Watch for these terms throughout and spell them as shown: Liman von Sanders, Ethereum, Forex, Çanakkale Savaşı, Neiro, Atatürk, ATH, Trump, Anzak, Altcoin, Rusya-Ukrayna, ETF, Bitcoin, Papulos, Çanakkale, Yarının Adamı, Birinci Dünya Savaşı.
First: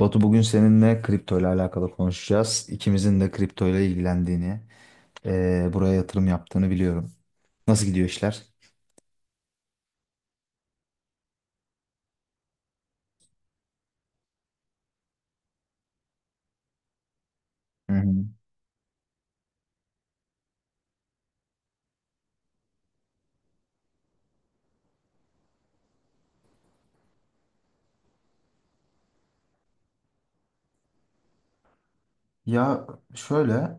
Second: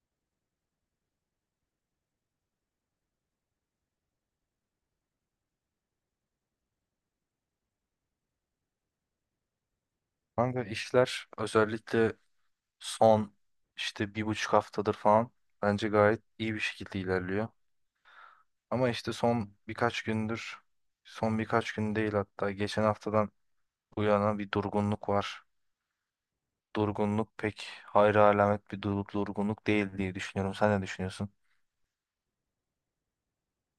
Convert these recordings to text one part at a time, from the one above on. Batu, bugün seninle kripto ile alakalı konuşacağız. İkimizin de kripto ile ilgilendiğini, buraya yatırım yaptığını biliyorum. Nasıl gidiyor işler? Kanka işler özellikle son işte bir buçuk haftadır falan bence gayet iyi bir şekilde ilerliyor. Hı hı. Ama işte son birkaç gündür, son birkaç gün değil hatta geçen haftadan bu yana bir durgunluk var. Durgunluk pek hayra alamet bir durgunluk değil diye düşünüyorum. Sen ne düşünüyorsun? Ya şöyle,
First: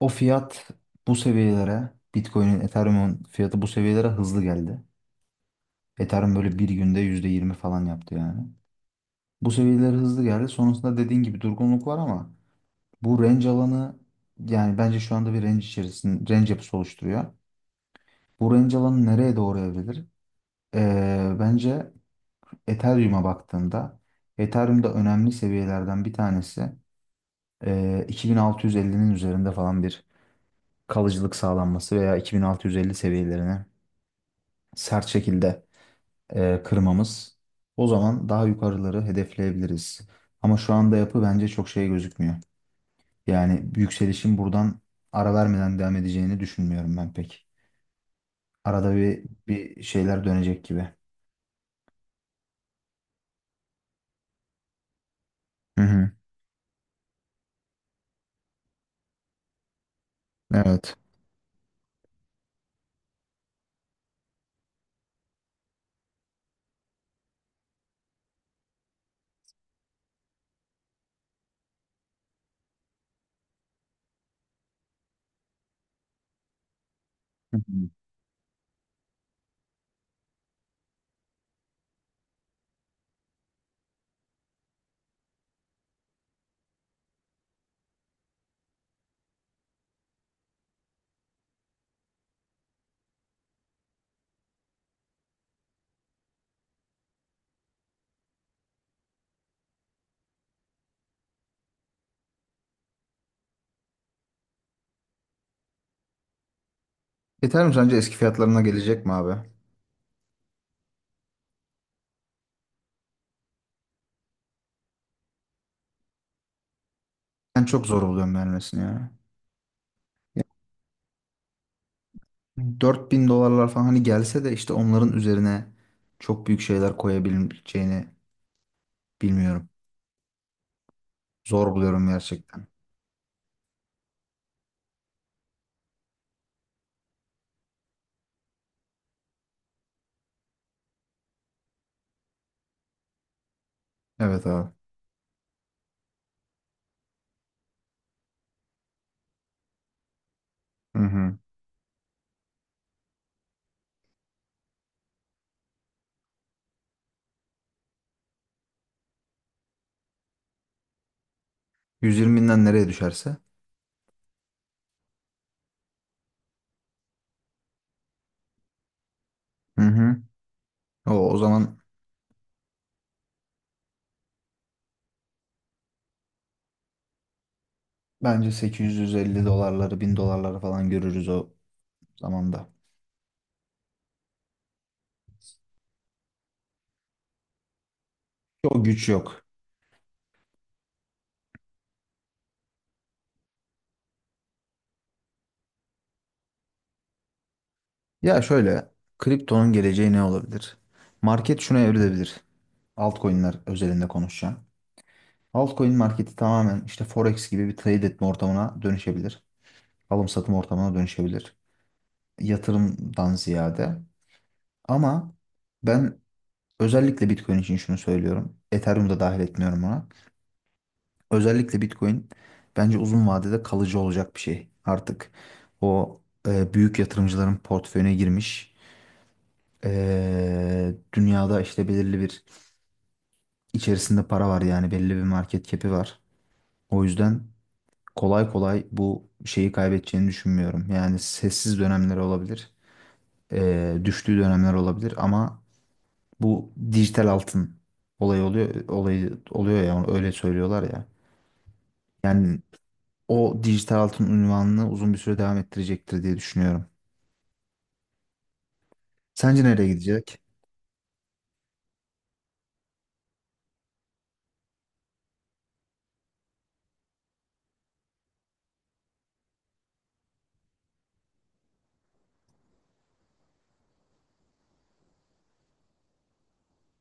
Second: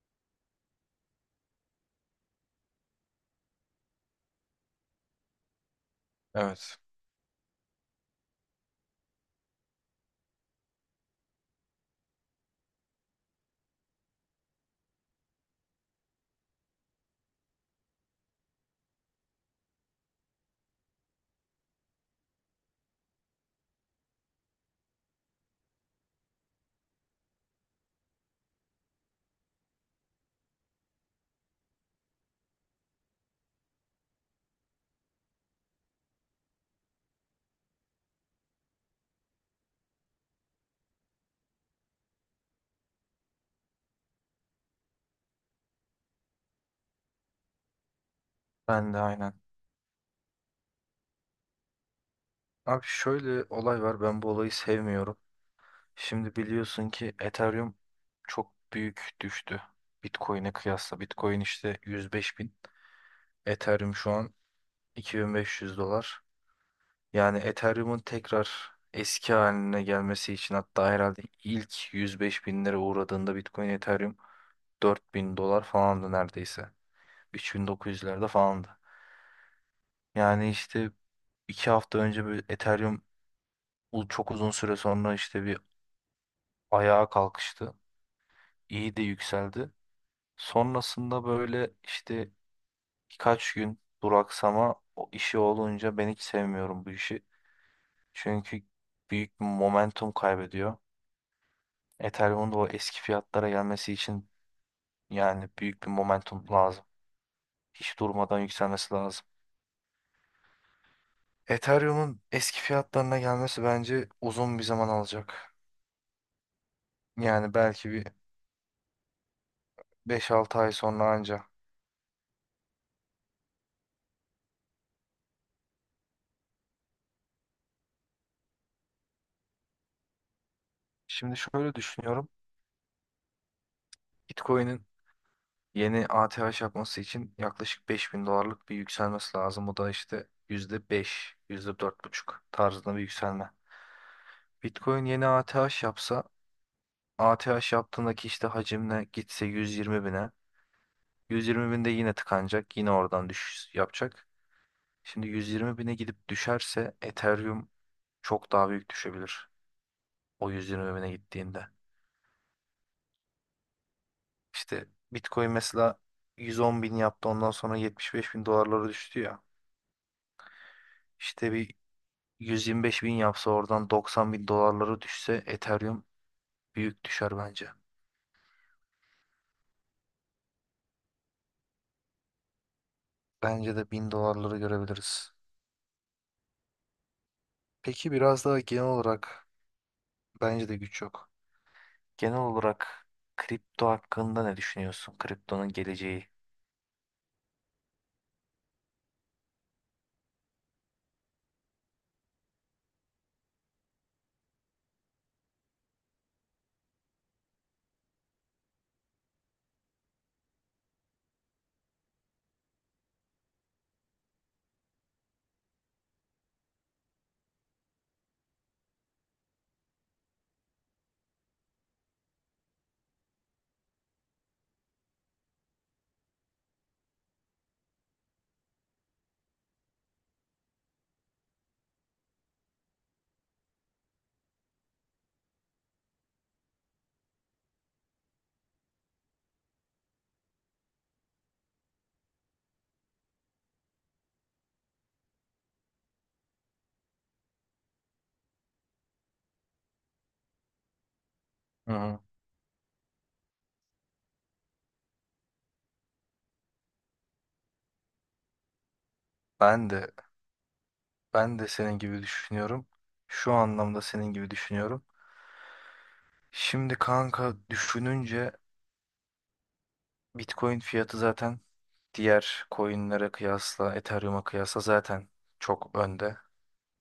o fiyat bu seviyelere, Bitcoin'in, Ethereum'un fiyatı bu seviyelere hızlı geldi. Ethereum böyle bir Evet. günde %20 falan yaptı yani. Bu seviyelere hızlı geldi. Sonrasında dediğin gibi durgunluk var ama bu range alanı, yani bence şu anda bir range içerisinde range yapısı oluşturuyor. Bu range alanı nereye doğru evrilir? Bence Ethereum'a baktığımda Ethereum'da önemli seviyelerden bir tanesi 2650'nin üzerinde falan bir kalıcılık sağlanması veya 2650 seviyelerini sert şekilde kırmamız. O zaman daha yukarıları hedefleyebiliriz. Ama şu anda yapı bence çok şey gözükmüyor. Yani yükselişin buradan ara vermeden devam edeceğini düşünmüyorum ben pek. Ben Arada de bir, aynen. bir şeyler dönecek gibi. Abi şöyle olay var. Ben bu olayı sevmiyorum. Hı hı, Şimdi biliyorsun ki Ethereum çok büyük düştü. Bitcoin'e evet. kıyasla. Bitcoin işte 105.000. Ethereum şu an 2500 dolar. Yani Ethereum'un tekrar eski haline gelmesi için hatta herhalde ilk 105 bin lira uğradığında Bitcoin Ethereum 4000 dolar falandı neredeyse. Hı hı. 3900'lerde falandı. Yani işte 2 hafta önce bir Ethereum çok uzun süre sonra işte bir ayağa kalkıştı. İyi de yükseldi. Sonrasında böyle işte birkaç gün duraksama o işi olunca ben hiç sevmiyorum bu işi. Çünkü büyük bir momentum kaybediyor. Ethereum'un da o eski fiyatlara gelmesi için yani büyük bir momentum lazım. Ethereum sence Hiç eski durmadan fiyatlarına yükselmesi gelecek mi lazım. abi? Ethereum'un eski fiyatlarına gelmesi bence uzun bir zaman alacak. Yani Ben çok belki zor bir oluyorum vermesini ya. beş Ya altı ay sonra anca. 4.000 dolarlar falan hani gelse de, işte onların üzerine çok büyük şeyler koyabileceğini bilmiyorum. Şimdi Zor şöyle buluyorum düşünüyorum. gerçekten. Bitcoin'in yeni ATH yapması için yaklaşık 5.000 dolarlık bir yükselmesi lazım. Bu da işte yüzde beş, yüzde dört buçuk tarzında bir yükselme. Evet abi. Bitcoin yeni ATH yapsa A T ATH yaptığındaki işte hacimle gitse 120 bine. Hı hı. 120 binde yine tıkanacak. Yine oradan düşüş yapacak. Şimdi 120 bine gidip düşerse Ethereum çok daha büyük düşebilir. O 120 bine gittiğinde. 120'den nereye düşerse. İşte Bitcoin mesela 110 bin yaptı ondan sonra 75 bin dolarlara düştü ya. Hı hı. O İşte bir zaman 125 bin yapsa oradan 90 bin dolarlara düşse Ethereum büyük düşer bence. bence 850 dolarları, 1.000 dolarları falan görürüz o zamanda. Bence de 1000 dolarları görebiliriz. Peki biraz daha genel O güç yok. olarak. Bence de güç yok. Genel olarak kripto hakkında ne düşünüyorsun? Kriptonun geleceği. Ya şöyle, kriptonun geleceği ne olabilir? Market şuna evrilebilir. Altcoin'ler özelinde konuşacağım. Altcoin marketi tamamen işte Forex gibi bir trade etme ortamına dönüşebilir. Alım satım ortamına dönüşebilir. Yatırımdan ziyade. Ama ben özellikle Bitcoin için şunu söylüyorum. Ethereum'u da dahil etmiyorum ona. Özellikle Bitcoin bence uzun vadede kalıcı olacak bir şey. Artık o büyük yatırımcıların portföyüne girmiş. Dünyada işte belirli bir içerisinde para var, yani belli bir market cap'i var. O yüzden kolay kolay bu şeyi kaybedeceğini düşünmüyorum. Yani sessiz dönemler olabilir, düştüğü dönemler olabilir ama bu dijital altın olayı oluyor, olayı oluyor ya, öyle söylüyorlar ya. Hı hı. Yani o dijital altın unvanını uzun bir süre devam ettirecektir diye düşünüyorum. Sence nereye Ben de gidecek? ben de senin gibi düşünüyorum. Şu anlamda senin gibi düşünüyorum. Şimdi kanka düşününce Bitcoin fiyatı zaten diğer coinlere kıyasla, Ethereum'a kıyasla zaten çok önde.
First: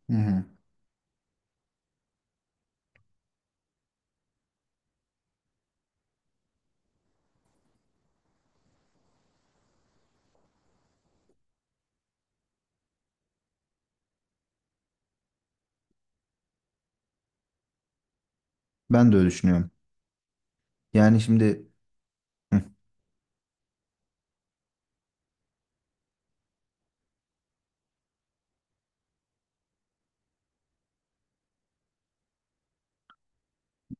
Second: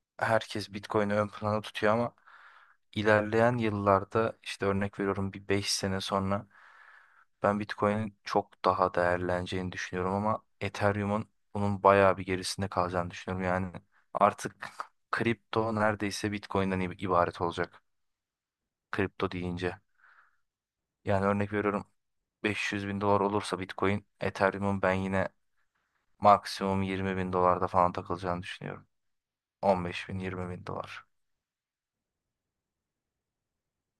Hı hı. Herkes Bitcoin'i ön plana tutuyor ama ilerleyen yıllarda işte örnek veriyorum bir 5 sene sonra ben Bitcoin'in çok daha değerleneceğini düşünüyorum ama Ethereum'un bunun bayağı bir gerisinde kalacağını düşünüyorum. Yani artık kripto neredeyse Bitcoin'den ibaret olacak. Ben de öyle Kripto düşünüyorum. deyince. Yani Yani örnek şimdi veriyorum hı, 500 bin dolar olursa Bitcoin, Ethereum'un ben yine maksimum 20 bin dolarda falan takılacağını düşünüyorum. 15 bin, 20 bin dolar.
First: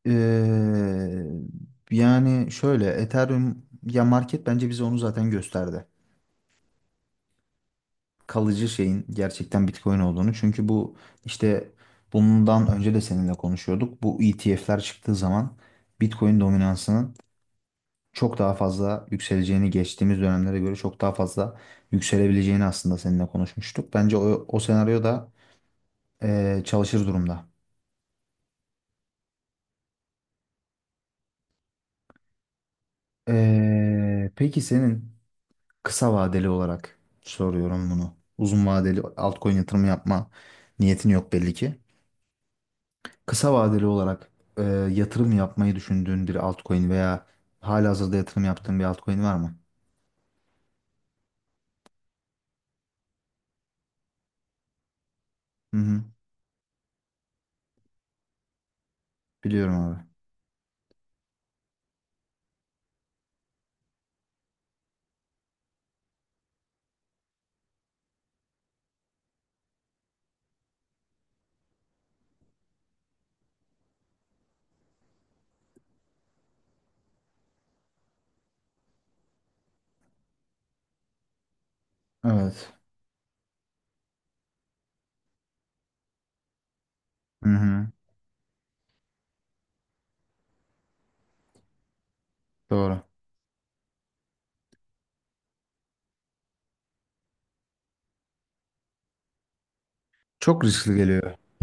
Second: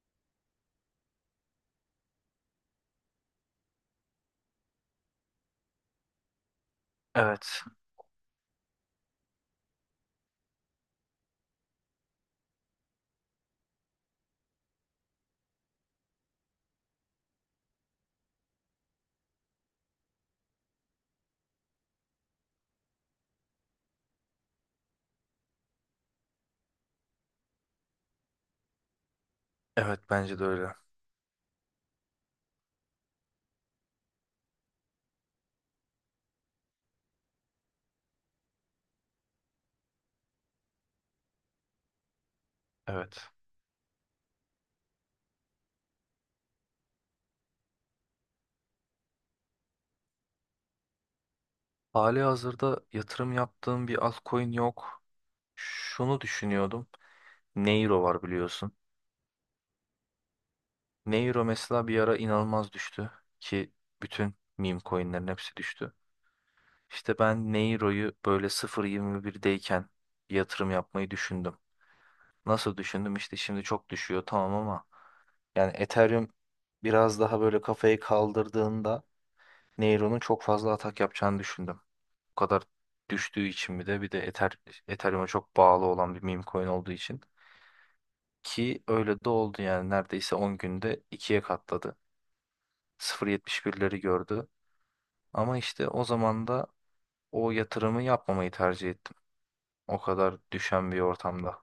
yani şöyle Ethereum, ya market bence bize onu zaten gösterdi, Evet, kalıcı şeyin gerçekten Bitcoin olduğunu. Çünkü bu işte bundan önce de seninle konuşuyorduk. Bu ETF'ler çıktığı zaman Bitcoin dominansının çok daha fazla yükseleceğini, geçtiğimiz dönemlere göre çok daha fazla yükselebileceğini aslında seninle konuşmuştuk. Bence o senaryo da çalışır durumda. evet bence de öyle. Peki senin, kısa vadeli olarak soruyorum bunu, uzun vadeli altcoin yatırımı yapma niyetin yok belli ki. Evet. Kısa vadeli olarak e, yatırım yapmayı düşündüğün bir altcoin veya halihazırda yatırım yaptığın bir altcoin var mı? Hali hazırda yatırım yaptığım bir altcoin yok. Hı hı. Şunu düşünüyordum. Neiro var biliyorsun. Biliyorum abi. Neuro mesela bir ara inanılmaz düştü ki bütün meme coinlerin hepsi düştü. İşte ben Neuro'yu böyle sıfır virgül yirmi birdeyken yatırım yapmayı düşündüm. Nasıl düşündüm? İşte şimdi çok düşüyor tamam ama yani Ethereum biraz daha böyle kafayı kaldırdığında Neuro'nun çok fazla atak yapacağını düşündüm. Bu kadar Evet. düştüğü için bir de Ethereum'a çok bağlı olan bir meme coin olduğu için Hı hı. ki öyle de oldu yani neredeyse 10 günde ikiye katladı. Doğru. Sıfır virgül yetmiş birleri gördü. Ama işte o zaman da o yatırımı yapmamayı tercih ettim. O kadar Çok düşen riskli bir geliyor ortamda.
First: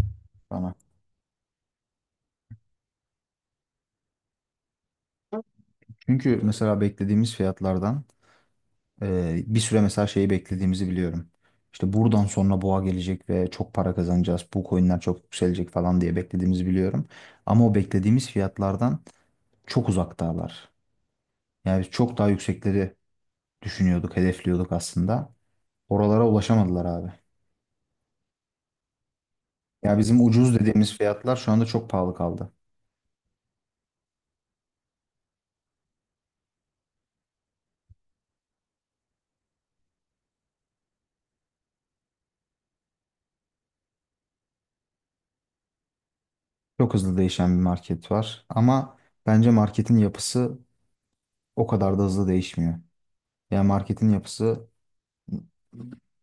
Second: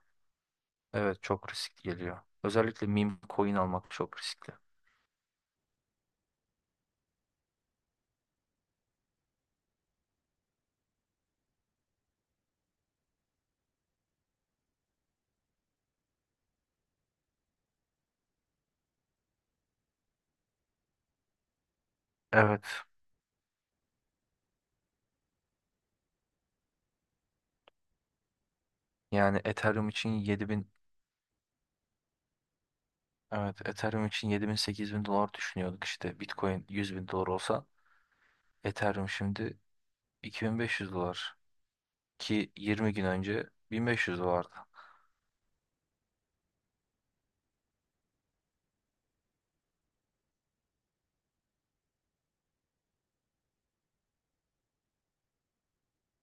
bana. Evet çok risk geliyor. Özellikle meme coin almak çok riskli. Çünkü mesela beklediğimiz fiyatlardan, bir süre mesela şeyi beklediğimizi biliyorum. İşte buradan sonra boğa gelecek ve çok para kazanacağız. Bu coinler çok yükselecek falan diye beklediğimizi biliyorum. Ama o beklediğimiz fiyatlardan çok uzaktalar. Yani çok daha Evet. yüksekleri düşünüyorduk, hedefliyorduk aslında. Oralara ulaşamadılar abi. Yani Ethereum Ya için bizim ucuz 7000. dediğimiz fiyatlar şu anda çok pahalı kaldı. Evet, Ethereum için 7000 8000 dolar düşünüyorduk işte. Bitcoin 100 bin dolar olsa Ethereum şimdi 2500 dolar ki 20 gün önce 1500 dolardı. Çok hızlı değişen bir market var. Ama bence marketin yapısı o kadar da hızlı değişmiyor. Ya marketin yapısı,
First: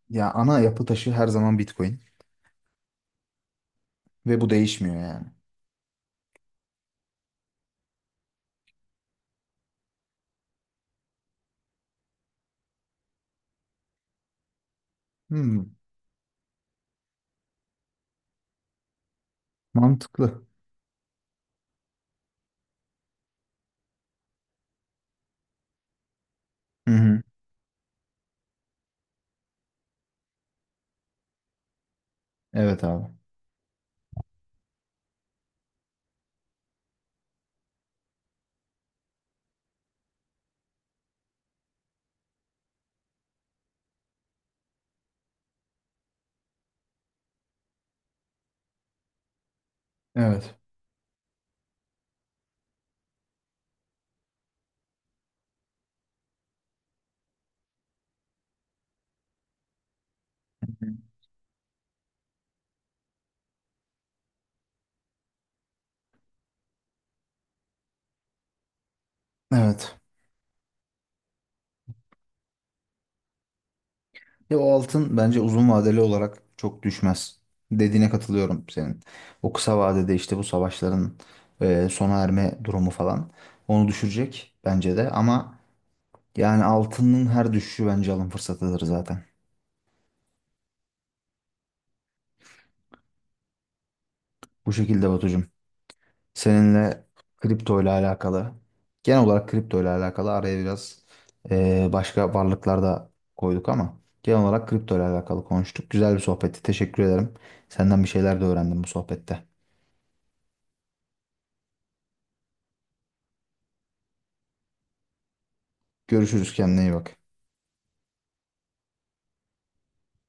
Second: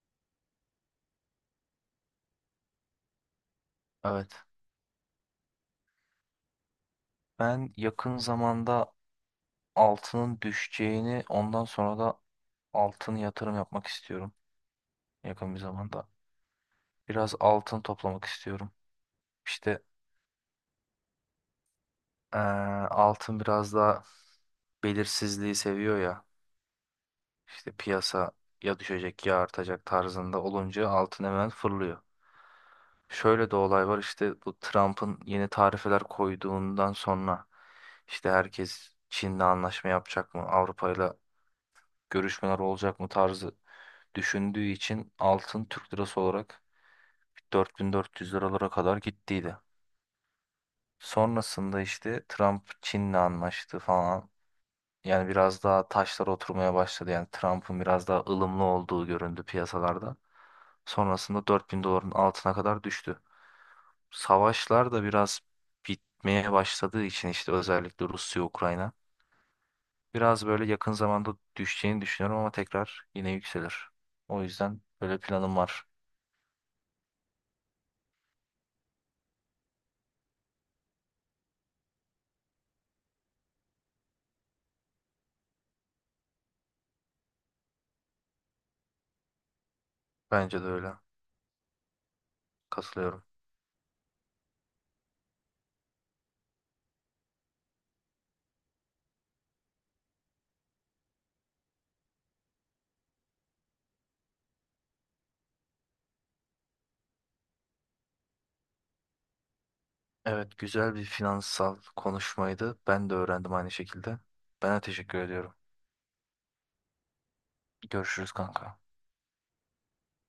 ya ana yapı taşı her zaman Bitcoin Evet. ve bu değişmiyor yani. Ben yakın zamanda altının düşeceğini ondan sonra da altın yatırım yapmak istiyorum, yakın bir Hmm, zamanda. Biraz altın toplamak istiyorum. İşte mantıklı. eee, altın biraz daha belirsizliği seviyor ya. Hı hı. İşte piyasa ya düşecek ya artacak tarzında olunca altın hemen fırlıyor. Evet abi. Şöyle de olay var işte bu Trump'ın yeni tarifeler koyduğundan sonra işte herkes Çin'le anlaşma yapacak mı, Avrupa'yla görüşmeler olacak mı tarzı düşündüğü için altın Türk lirası olarak 4400 liralara kadar gittiydi. Evet. Sonrasında işte Trump Çin'le anlaştı falan. Yani biraz daha taşlar oturmaya başladı. Yani Trump'ın biraz daha ılımlı olduğu göründü piyasalarda. Hı hı. Sonrasında 4000 doların altına kadar düştü. Savaşlar da biraz bitmeye başladığı için işte özellikle Rusya-Ukrayna. Evet. Biraz böyle yakın zamanda düşeceğini düşünüyorum ama tekrar yine yükselir. O Ya o yüzden altın böyle bence planım uzun var. vadeli olarak çok düşmez. Dediğine katılıyorum senin. O kısa vadede işte bu savaşların sona erme durumu falan onu düşürecek bence de. Ama yani altının her düşüşü bence alım fırsatıdır zaten. Bence de öyle. Katılıyorum. Bu şekilde Batucuğum. Seninle kripto ile alakalı, genel olarak kripto ile alakalı, araya biraz başka varlıklar da koyduk ama genel olarak kripto ile alakalı konuştuk. Güzel bir sohbetti. Teşekkür ederim. Senden bir şeyler de öğrendim bu sohbette. Evet, güzel bir finansal konuşmaydı. Ben de öğrendim aynı şekilde. Ben de teşekkür ediyorum. Görüşürüz, kendine iyi bak. Görüşürüz kanka.